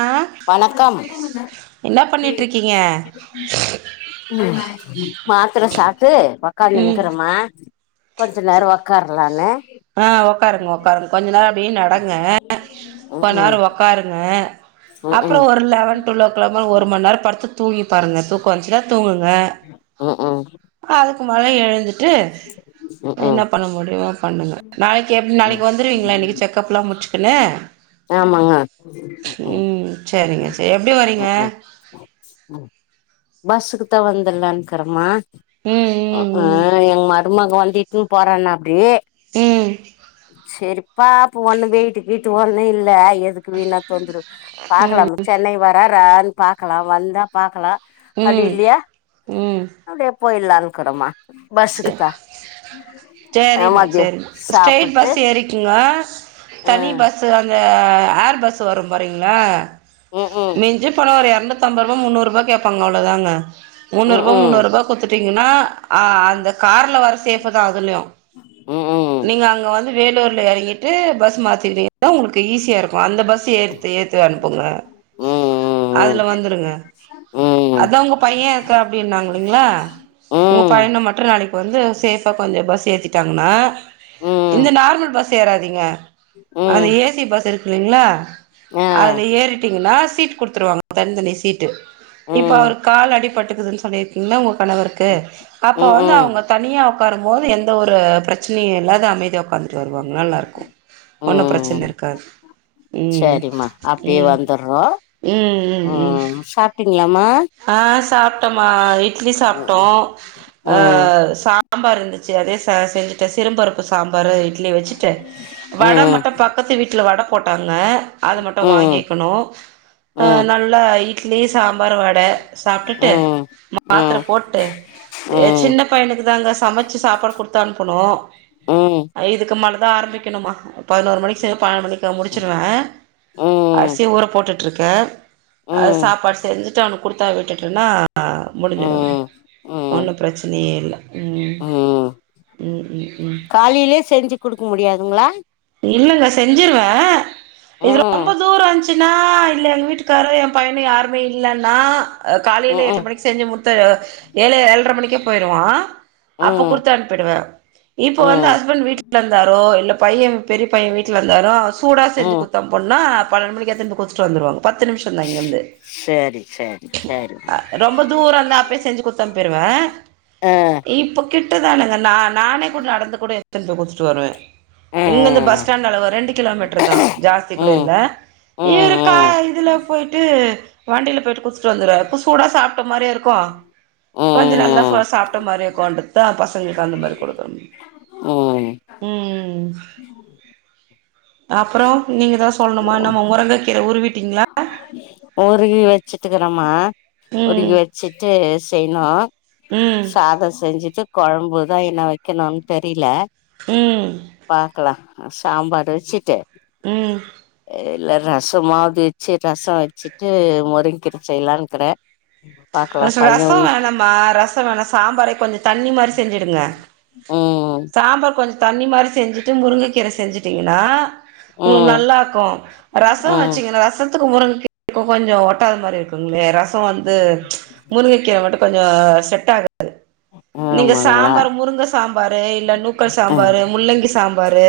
ஆ வணக்கம் என்ன பண்ணிட்டு இருக்கீங்க [inaudible] ம் மாத்தர சாப்ட்டு ம் உக்காந்துனக்கிறேமா கொஞ்ச நேர உக்காரலானு ஆ உக்காருங்க உக்காருங்க கொஞ்ச நேரம் அப்டினு நடங்க ம் கொஞ்ச ம் நேரம் உக் பாருங்க ம் ம் அப்புறம் ஒரு லெவன் டுவல்லோக் கிளாக்லாம் ஒரு மணி நேரம் படுத்து தூங்கி பாருங்க தூக்கம் வந்துச்சுனா தூங்குங்க ம் ம் அதுக்கு மேல எழுந்துட்டு ம் ம் என்ன பண்ண முடியுமா பண்ணுங்க நாளைக்கு எப் ம் நாளைக்கு வந்துருவீங்களா இன்னைக்கு செக்கப் எல்லாம் முடிச்சுக்குன்னு ஆமாங்க ம் சரிங்க சரி எப்டி வரீங்க ம் பஸ்ஸுக்கு தா வந்தரலானுக்கிறமா ஆ ம் ம் எங்க மருமக வந்து இட்டுன்னு போறோனப்படி ம் சரிப்பாப்போம் ஒண்ணு வைட்டு கிட்டு ஒண்ணும் இல்ல எதுக் வீணா தொந்தரவு பாக்கலாம் சென்னை வரரான் பாக்கலாம் வந்தா பாக்கலாம் அப்டி ம் இல்லையா ம் ம் அப்படியே போயலான்னுக்கறோமா பஸ்ஸுக்கு சே தா சேரிம்மா ஏமாத்தி சேரிம்மா ஸ்ட்ரட் சாப்பிட்டு பஸ் ஏறிக்குங்க தனி ம் பஸ் ஸ்ஸு அந்த ஏர் பஸ் வரும் போறீங்களா ம் ம் மிஞ்சு போன ஒரு இருநுத்தம்பது ரூவா முன்னுருபா கேட்பங்க அவ்ளோதாங்க ம் முன்னூரூபா முன்னூரூபா குத்துட்டீங்கன்னா அ அந்த கார்ல வர சேஃப் தான் அதுலயும் ம் ம் ம் நீங்க அங்க வந்து வேலூரல இறங்கிட்டு பஸ் மாதிட்டிங்கண உங்களுக்கு ஈஸியா இருக்கும் அந்த பஸ் ஏத்து ஏத்து அனுப்புங்க அதுல வந்துருங்க ம் அதா ஒங்க பையன் இருக்கா அப்டின்னாங்கலேங்களா ஒங்க ம் பைய்யன மட்டு நாளைக்கு இப்போ வந்து சேஃபா கொஞ்ச பஸ் ஏத்திட்டாங்கன்னா ம் இந்த நார்மல் பஸ் ஏறாதீங்க அது ம் ஏ சி பஸ் இருக்குகில்லேங்களா ஆ அதுல ஏறிட்டீங்கனா சீட் குடுத்துருவாங்க தனித்தனி சீட்டு இப்ப ம் அவர் கால் அடிபட்டுக்குது சொல்லிருக்கீங்க உங்க கணவருக் ந்து அப்ப ம் வந்து ம் அவங்க தனியா உட்காரும்போது எந்த ஒரு பிரச்சனையும் இல்லத அமைதியா உக்காந்துட்டு வருவாங்க நல்லா இருக்கும் ஒன்னும் பிரச்சன ம் இருக்காது ம் சரிம்மா அப்டியே ம் வந்துர்றோ ம் ம் ம் இருக்கீங்களாமா? ஆ சாப்ட்டோம்மா இட்லி சாப்ட்டோ ம் அ ம் சாம்பார் இருந்துச்சு அதே ச செஞ்சுட்டெ சிரும்பருப் சாம்பாரு இட்லி வச்சுட்டு வட ம் மட்டு பக்கத்து வீட்ல வட போட்டாங்க அது மட்டு ம் வாங்கிக்கணு ம் அ ம் நல்லா இட்லி சாம்பார் வ ட சாப்ட்டுட்டு ம் ம் ம் ம் மாத்தர போட்டு எ சின்ன பையனுக்கு தாங்க சமச்சு சாப்பாடு குடுத்து அனுப்பனு இதுக்கு மேல தா ஆரம்பிக்கணுமா பதினோரு மணிக்கு [unintelligible] மணிக்கு இதோ முடுச்சுருவே ம் ம் அரிசி ஊற போட்டுட்டுருக்கே அ ம் சாப்பாடு செஞ்சுட்டு அவனுக்கு குடுத்தா விட்டுட்டென்னா ஆ முடுஞ்சுடு ம் ஒன்னு பிரச்சனையே இல்ல ம் ம் ம் ம் ம் காலைலே செஞ்சு குடுக்க முடியாதுங்ளா இல்லங்க செஞ்சுருவே இதுல ரொம்ப ம் தூரஞ் [unintelligible] இல்ல எங்க வீட்டுக்காரு எ பையனு யாருமே இல்லனா காலேலே ம் எட்டு மணிக் செஞ்சு முட்த்து ஏழெ ஏழ்ற மணிக்கே போயிருவா அப்ப ம் குடுத்து அனுப்பிடுவே இப்ப வந்து ம் ஹஸ்பண்ட் வீட்ல இருந்தாரோ இல்ல பைய்யே பெரிய பைய்யே வீட்ல இருந்தாலோ அத சூடா ம் குடுத்தனுப்னா பன்னெண்டு மணிக்கு எடுத்துனு போய் குடுத்துட்டு வந்துருவாங்க பத்து நிமிஷோந்தா இங்கந்து சரி சரி சரிம்மா ரொம்ப தூரோ இருந்தா அப்டே செஞ்சு குட்த்தனுப்பீடுவே அ இப்போ கிட்ட தானுங்க நா நானே கூட நடந்து கூட எத்துனு போய் குடுத்துட்டு வருவே ஆ இங்கெர்ந்து பஸ் ஸ்டாண்டளவு ரெண்டு கிலோமீட்ரு தா ஜாஸ்தி கூட ம் இல்ல ம் இருக்கா ம் இதுல போயிட்டு வண்டில போயிட்டு குடுத்துட்டு வந்துருவே அப்போ சூடா சாப்ட்ட மாரியு இருக்கு கொஞ்சொ நல்லா சோ ம் சாப்ட்ட மாரியு இருக்கு கொண்டு தா பசங்களுக்கு அந்த மாரி குடுக்கனு ம் அப்பறோ நீங்க எதா சொல்ணுமா இன்னம்மா மொரங்க கீர உருவீட்டிங்ளா உருகி வச்சுட்டுக்கிறமா உருகி ம் வச்சுட்டு செய்ணு ம் சாதோ செஞ்சுட்டு கொழம்புதா இன்ன வெக்கணுனு தெரில ம் பாக்லா சாம்பாரு வச்சுட்டு ம் இல்ல ரசமாது வச்சு ரசோ ச்சிட்டு மொருங்க்கீர செய்யலானுக்குறே ரசோ ரசோ வேணமா ரசோ ரசொ வேணா சாம்பாரே கொஞ்சோ தண்ணி மாரி செஞ்சுடுங்க ம் சாம்பார் கொஞ்சொ தண்ணி மாரி செஞ்சுட்டு முருங்கக்கீர செஞ்சுட்டீங்கனா ஒங்களுக்கு ம் நல்லா இர்க்கு ரசோ ம் வச்சிங்கனா ரசொ துக்கு முருங்ககீரைக்கு கொஞ்சோ ஒட்டாத மாரி இருக்குங்ளே ரசோ வந்து முருங்க கீர மட்டு கொஞ்சோ செட் ஆகாது நீங்க ஆமாங்களா சாம்பார் முருங்க சாம்பாரு இல்ல நூக்கல் ஆ சாம்பாரு முள்ளங்கி சாம்பாரு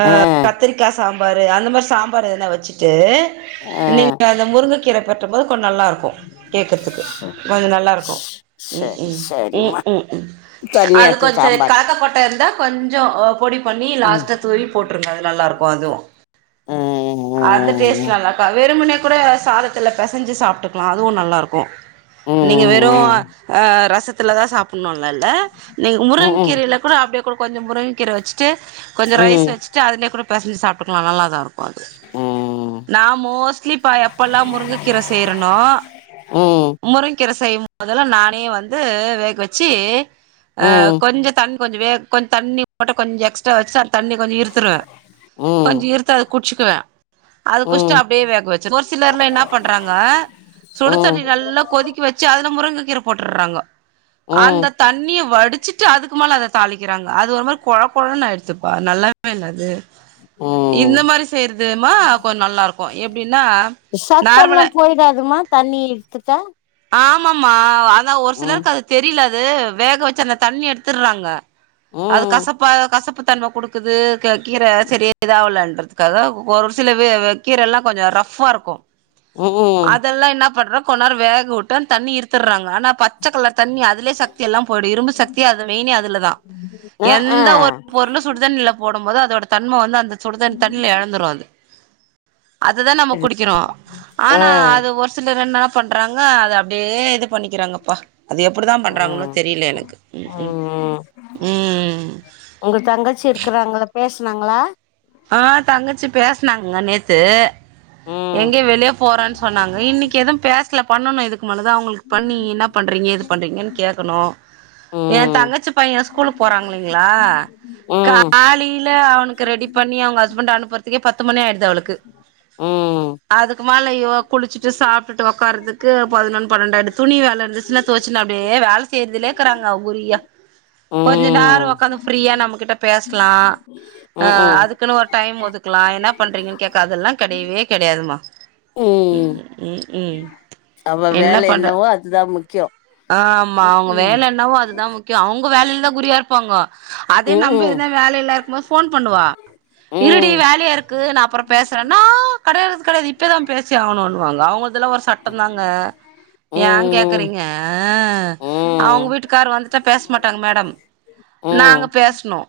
அ ஆ கத்தரிக்கா சாம்பாரு அந்த மாரி சாம்பார் எதனா வச்சுட்டு ஆ நீங்க அந்த முருங்க கீர பெரட்டம்போது கொஞ் நல்லா இருக்கு கேக்கத்துக்கு கொஞ்சொ நல்லாருக்கு ம் சரி ம் ம் சரிம்மா ம் ம் அது தண்ணியாத்து கொஞ்சொ களா சாம்பார் களாக்கொட்ட இருந்தா கொஞ்சோ பொடி பண்ணி ம் லாஸ்ட்டா தூவி போட்ருங்க அது நல்லாருக்கு அதுவு அந்த டேஸ்ட் ம் நல்லாக்கு வெறும்ன்னே கூட சாதத்துல பசஞ்சு சாப் போட்டுக்லா அதுவு நல்லா இருக்கு ம் நீங்க வெறு அ ம் அ ரசத்துல தா சாப் பட்னுல்லா இல்ல நீங் முருங்க ம் ம் கீரல கூட அப்டியே கூ கொஞ்சோ முருங்க கீர வெச்சுட்டு கொஞ்சோ ம் ரைஸ் வெச்சு ட்டு அதுலயே கூட பெசஞ்சு சாப்ட்டுக்கலா நல்லா தா இருக்கு அது ம் நா மோஸ்ட்லி பா எப்பெல்லா முருங்கக்கீர செய்றனோ ம் முருங்கக்கீர செய்யும்போதெல்லா நானே வந்து வேக வெச்சு அ கொஞ்சோ தண்ணி கொஞ்சோ வேக் கொஞ்சோ தண்ணி மட்டு கொஞ்சோ எக்ஸ்ட்ரா வெச்சா தண்ணி கொஞ்சோ இருத்துருவே கொஞ்சோ இருத்த குட்ச்சுக்குவே அது குச்சிட்டு ம் அப்டியே வேக வெச்சிரு ஒரு சிலர்லா என்ன பண்றாங்க சுடுதண்ணி ம் நல்லா கொதிக்க வெ ச்சு அதுல முருங்க கீர போட்டற்றாங்கோ ம் அந்த ம் தண்ணிய வடிச்சுட்டு அதுக்கு மேல அத தாளிக்கெறாங்க அது ஒரு மாரி கொழ கொழன்னு ஆயிடுத்துப்பா நல்லாவே இல்ல அது இந்த மாரி செய்றதுமா கொஞ்சோ நல்லா இருக்கு எப்டினா நார்மல போய்டாதுமா தண்ணிய எடுத்துட்டெ ஆமாமா அதா ஒரு சிலர்க்கு அது தெரில அது வேக வெச்சு அந்த தண்ணி எடுத்துற்றாங்க அது ம் கசப்பா கசப்பு தன்ம குடுக்குது க கீர செரியா இதாகலன்றது க்கல ஒரு சில வெ கீர எல்லா கொஞ்சோ ரஃப்பா இருக்கு ம் அதெல்லா என்ன பண்றோ கொநேர் வேக வுட்டா தண்ணி இருத்தற்றாங்க ஆனா பச்ச கலர் தண்ணி அ துலயே சக்தி எல்லா போய்டு இரும்பு சக்தி அது மெயின்னே அதுல தா ஆ ஆ எந்த ஒரு பொருளு சுடுதண்ணில போடும் போது அதோட தன்ம வந்து அந்த சுடுத தண்ணில எழந்துரு அது அதுதா நம்ம குடிக்கறோ ஆ ஆனா அது ஒரு சிலர் என்ன பண்றாங்க து அப்டியே இது பண்ணிக்கெறாங்கப்பா அது எப்டித்தா பண்றாங்களோ ம் தெரில எனக்கு ம் ம் உங்க தங்கச்சி இருக்குறாங்கள பேச்னாங்களா ஆ தங்கச்சி பேஸ்னாங்க நேத்து ம் எங்க்யோ வெளிய போறேன்னு சொன்னாங்க இன்னெக்கி எதும் பேசல பண்ணணு இது மனதா அவ்ங்களுக்கு பண்ணி என்ன பண்றீங்க ஏது பண்றீங்கன்னு கேக்கணு ஏ ம் தங்கச்சி பையன் ஸ்கூலுக்கு போறாங்களீங்களா ம் காலில அவனுக்கு ரெடி பண்ணி அவ்ங்க ஹஸ்பண்ட அனுப்புறதுக்கே பத்து மணி ஆய்டுது அவுளுக்கு ம் அதுக்கு மேல இவோ குளுச்சுட்டு சாப்ட்டுட்டு ஒக்காரறதுக்கு பதினொன் பன்னெண்டாயிடுது துணி வேல இருந்துச்சுன்னா தொவச்சுன்னு அப்டியே வேல செய்றதுலயே இருக்குறாங்க அவ குறியா கொஞ்ச நேரோ ம் ஒக்காந்து ஃப்ரீயா நம்ம கிட்ட பேசலா ஆ அ ம்ஹூம் அதுக்குன்னு ஒரு டைம் ஒதுக்கலா என்ன பண்றீங்கன்னு கேக்க அதெல்லா கெடையவே கெடையாதுமா ம் ம்ம் அவ வேல என்னவோ அதுதா முக்கியோ ஆ ஆமா அவுங்க ம்ஹூம் வேல என்னவோ அதுதா மு க்கியோ அவுங்க வேலல்ல தா குறியா இருப்பாங்கோ அதே நம்ப ம்ஹூம் என்ன வேலல்ல இருக்கும் போது போன் பண்ணுவா இருடி ம் ம் வேலையா இருக்கு நா அப்பறொ பேசறேன்னா ஆ கடையாது கடையாது இப்போதா பேசி ஆவுணுன்னுவாங்க அவுங்ளுதெல்லா ஒரு சி சட்டந்தாங்க ஏங் ம் கேக்கறீங்க ம் அ அவுங்க ம்ஹூம் வீட்டுக்காரு வந்துட்டா பேச மாட்டாங்க மேடம் நாங்க பேஸ்னு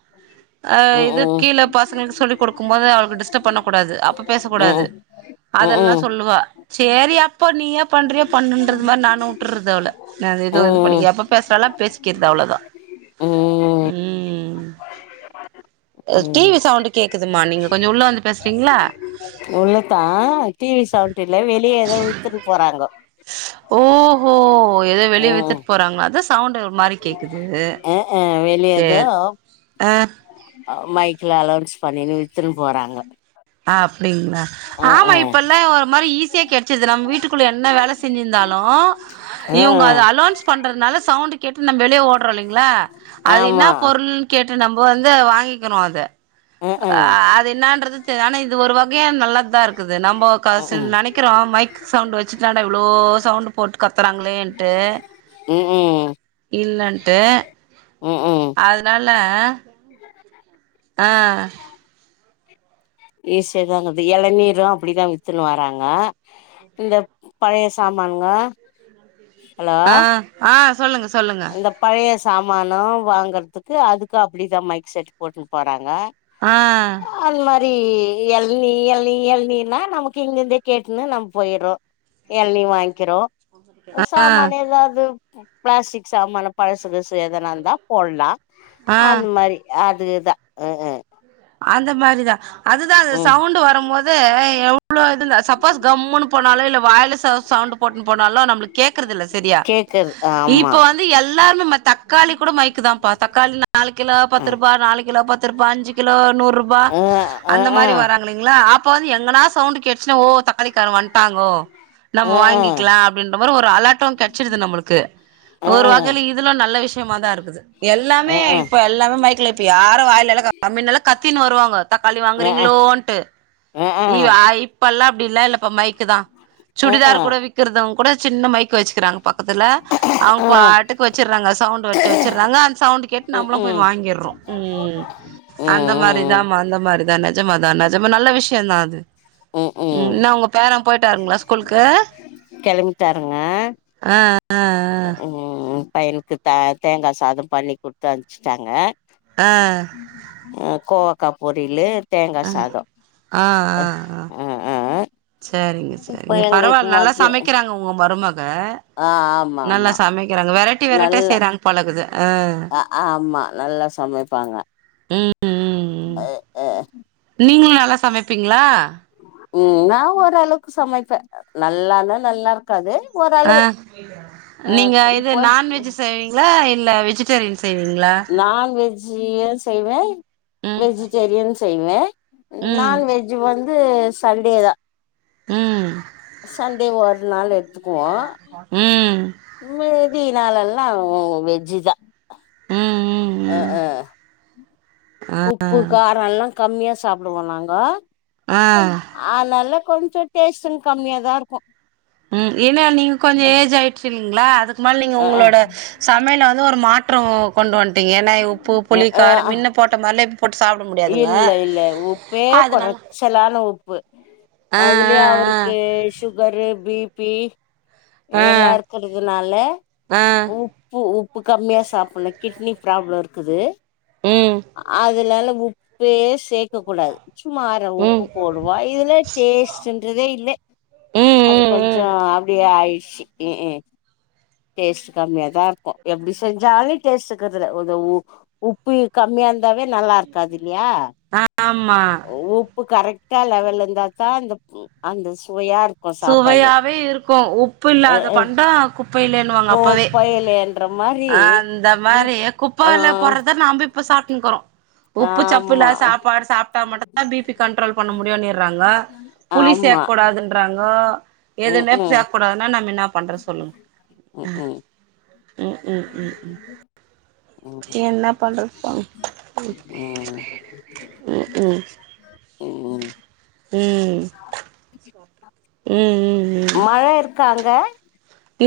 அ இது ம்ஹூம் ம்ஹூம் கீழ பசங்களுக்கு சொல்லி் குடுக்கும் போது அவளுக்கு டிஸ்டர்ப் பண்ண கூடாது அப்ப பேசக்கூடாது ம் ம் அதெல்லா சொல்லுவா சேரி அப்போ நீ யா பண்றியோ பண்ணுன்றது மாரி நானு வுட்டுர்ரது அவள நா எதுவு இது பண்ணிக் எப்ப பேசுறாலோ பேசிக்கெற்து அவ்ளோதா ம் ம் டி வி சவுண்டு கேக்குதுமா நீங்க கொஞ்சோ உள்ள வந்து பேச்றீங்களா உள்ளத்தா அ டி வி சவுண்ட் இல்ல வெளியே எதோ வித்துட்டு போறாங்கோ ஓஹோ எதோ வெளிய ம் வித்துட்டு போறாங்க அதா சவுண்ட் ஒரு மாரி கேக்குது வெளிய எதோ சேர் ஆ மைக்கில அலவுன்ஸ் பண்ணின்னு வித்துன்னு போறாங்க ஆ அப்டிங்ளா ஆமா அஹ்ஹ இப்பெல்லா ஒரு மாரி ஈஸியா கெடச் சீருது இது நம்ம வீட்டுக்குள்ள என்ன வேல செஞ்சிருந்தாலு ஆ இவுங்க அது அலோன்ஸ் பண்றதுனால சவுண்ட் கேட்டு நம்ம வெளிய ஓடுறோ இல்லீங்களா அது என்னா ஆமா பொருள் கேட்டு நம்ம வந்து வாங்கிக்கிறோ அது அஹ்ஹ அது என்னான்றது த்து ஆனா இது ஒரு வகையா நல்லா தா இருக்குது நம்போ காசு சில ம்ஹூம் நெனைக் விக்கிறோ மைக் சவுண்ட் வச்சுட்டுலாண்டு இவ்ளோ சவுண்டு போட்டு கத்துறாங்களேன்ட்டு ம் இல்லண்ட்டு ம்ஹூம் அதுனால அ ஈஸியாதாங்குது எளநீரு அப்டிதா வித்துன்னு வராங்க இந்த பழைய சாமானுங்க ஹலோ அ ஆ சொல்லுங்க சொல்லுங்க இந்த பழைய சாமானு வாங்குறதுக்கு அதுக்கு அப்டிதா மைக் செட் போட்டுட்டு போறாங்க ஆ அந்த மாரி எளநீ எளநீ எளநீனா நமக்கு இங்கிருந்தே கேட்டுன்னு நம்ம போயிற்றோ எள்னி வாங்கிறோ ஆ சாமானு எதாவுது பிளாஸ்டிக் சாமா பழசு கிழசு எதனா இருந்தா போல்லா ஆ அது மாரி அதுதா அ அந்த மாரிதா அதுதா அது ம் சவுண்ட் வரு போது எவ்ளோ இதுல சத் சப்போஸ் கம்முன்னு போனாலோ இல்ல வாயல சவுண்ட் போட்டுனு போனாலோ நம்மளுக்கு கேக்குறது இல்ல செரியா கேக்குறது ஆ இப்ப வந்து எல்லாருமே தக்காளி கூட மைக்கு தாப்பா தக்காளி நாலு கிலோ பத்து ம் ரூபா நாலு கிலோ பத் து ரூபா அஞ்சு கிலோ நூறு ரூபா ஆ ஆ அந்த மாரி ஆ வராங்களீங்களா அப்ப வந்து எங்கனா சவுண்ட் கேச்சுன்னா ஓ தக்காலி காரே வன்ட்டாங்கோ நம்ம வாங்கிக்கலா அப்டின்ற மாரி ஒரு அலாட்டொ கெச்சிடுது நம்மளுக்கு ஒரு வகையில இது இதுல நல்ல விஷியமா தா இருக்குது எல்லாமே இப்ப எல்லாமே மைக்கல இப்ப யாரு வாயில மின்னெல்லா கத்தின்னு வருவாங்கோ தக்காளி வாங்குறீங்களோன்ட்டு இ ஐப் ப்பெல்லா அப்டி இல்ல இல்லப்பா மைக்கு தா சுடிதார் கூட விறக்தூங் கூட சின்ன மைக்கு வச்சுக்கிறாங்க பக்கத்தில அவுங்க பாட்டுக்கு வச்சுற்றாங்க சவுண்ட் வச்சு வச்சுற்றாங்க அந்த சவுண்ட் கேட்டு நம்மளு போய் வாங்கிறோ ம் அந்த மாரிதாமா அந்த மாரிதா நெஜமாதா நெஜமா நல்ல விஷியோ தா அது ம் என்ன உங்க பேர போயிட்டாருங்களா ஸ்கூலுக்கு கெளம்பிட்டாருங்க ஆ ம் ம் பையனுக்கு த தேங்கா சாதோ பண்ணி குடுத்து அமிச்சுட்டாங்க ஆ ஆ அ கோவக்க பொரியிலு தேங்கா சாதோ ஆ ஆ ஆ அ அ சரிங்க சரிங்க பரவாயில்ல நல்லா மதியம் சமைக்கிறாங்க உங்க மருமக ஆ ஆமாம் நல்லா ஆமாம் சமைக்கிறாங்க வெரட்டி வெரட்டியா செய்றாங்க பொழங்குது ம் ஆம்மா நல்லா சமைப்பாங்க ம் ம் ம் அ அ நீங்ளு நல்லா சமப்பீங்ளா உ நா ஓரளக்கு சமைப்பே நல்லானா நல்லார் காது போது ஆ நீங்க இது இப்போ நான்வெஜ்ஜு செய்வீங்ளா இல்ல வெஜிடேரியன் செய்வீங்ளா நான் வெஜ்ஜீய செய்வே ம் வெஜிடேரியனு செய்வே ம் நால் வெஜ்ஜு வந்து சண்டே தா ம் சண்டே ஒர் நாள் எட்த்துக்குவோ ம் உம்மேதி நாளல்லா வெஜ்ஜிதா ம் ம் ம் அஅ உப்பு காரோ எல்லா கம்மியா சாப்டுவோ நாங்க ஆ ஆனால கொஞ்சு டேஸ்ட்டுன் கம்மியாதா இர்க்கு ம் ஏன்னா நீங்க கொஞ்சொ ஏஜ் ஆய்ச்சிங்ளா அதுக்கு மேல் நீங்க அ உங்களோட சமயல் வது ஒரு மாற்றோ கொண்டு வந்ட்டிங்க ஏன்னாய் உப்பு அ அ புளிக்காரம் அ மின்ன போட்ட மார்லேப் போட் சாப்ட முடியா இல்ல இல்ல உப்பே குறச்சலான உப்பு ஆ அதுலயே ஆ அவர்க்கே ஷு உகரு பிபி ஆ எல்லா இருக்குற்துனாலே ஆ ஆ உப் ப்பு உப்பு கம்மியா சாப்பனு கிட்னி ப்ராப்ளோ இர்க்குது ம் அதுலால உப் ப்பே சேக்க கூடாது சும்மா அர ம் உப்பு போடுவாய் இதுல டேஸ்ட்டுன்றதே இல்லே ம் அது ம் கொஞ்சொ ம் அப்டியே ஆய்ஷ்ஷி இஇ டேஸ்ட்டு கம்மியாதா இர்க்கு எப்டி செஞ்சாலே டேஸ்ட் இக்குற்துல ஒதவூ உப்பி கம்மியா இந்தாவே நல்லார்க்காது இல்லியா ஆமா உப் ப்பு கரக்ட்டா லெவல் இந்தாத்தா அந்த அந்த சுவையார் சுவையாவே இருக்கு உப்பு அ இல்லாத அ பண்டோ குப்பைலேன்னுவாங்க அப்பவே கோப்பையிலன்ற மாரி ஆ அந்த உப் மாரி குப்ப ஆ வெல போறத்தா நாம்ப இப்பு சாப்னுக்குறோ உப்பு ச்சப்புல்லா ஆமா சாப்பாடு சாப்ட்டா மட்டுத்தா பிபி கண்ட்ரோல் பண்ண முடியுன்னிறாங்க புளி ஆமா சேக்கூடாதுன் நு ம் எதுமேப் ம் சேக் கூடாதுன்னா நம் இன்னா பண்ற சொல்லுங் ம் ம் ம் ம் ம் ம் ம் ம் என்ன பண்றப்ப ம் ம் ம்ம் ம் ம் ம்ம்ம் மழ இருக்காங்க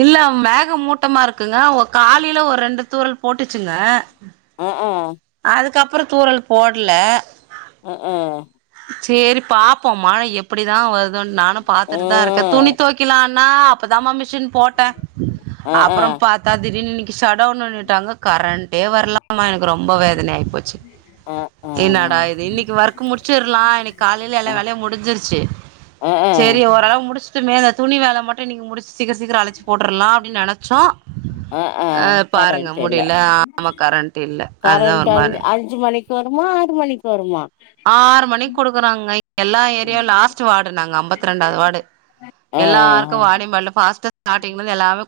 இல்ல மேக மூட்டமா இருக்குங்க ஒ காலில ஒர் ரெண்டு தூறல் போட்டுச்சுங்க உஉ இதுக்கப்றோ தூறல் போட்ல அஆ ச்சேரி பாப்போ மழ எப்டிதா வர்தோன் நானு ம் ம் ம் பாத்துட்டு தா இருக்க ம் துணி துவக்கிலானா அப்பதாமா மிஷின் போட்ட அப்றம் பாத்தா திடீன்னு இன்னிக்கி ஷடவுண் னுன்னுட்டாங்க கரண்ட்டே வர்ல அமா எனக்கு ரொம்ப வேதனாய் போச்சு [inaudible] என்னாடா இது இன்னிக்கி வர்க்கு முடிச்சிர்லா இன்னிக் காலில எல்லா வேலையு முடிஞ்சிருச்சு ம் ச்செரி அப் ஓரளவு முடிச்ட்டுமே இந்த துணி வேல மட்டு இன்னிக் முடிச் சீக்ர சீக்ர அழச்சி போட்ருலா அப்டின் நெனச்சோ அ ம் பாருங்க கரண்ட் இல்ல முடில ஆமா கரண்ட் இல்ல அதுதா கரண்ட் ஒரு மாறி அஞ்சு ஆவு அஞ்சு மணிக்கு வருமா ஆறு மணிக்கு வருமா ஆறு மணிக்கு குடுக்குறாங்க எல்லா ஏரியா லாஸ்ட் வார்டு நாங்க அம்பத்தி ரெண்டாவது வார்டு எல்லார்க்கு ஆ வாடிம்பால்ல ஃபாஸ்ட்டா ஸ்டாட்டிங்ல இருந்து எல்லாமே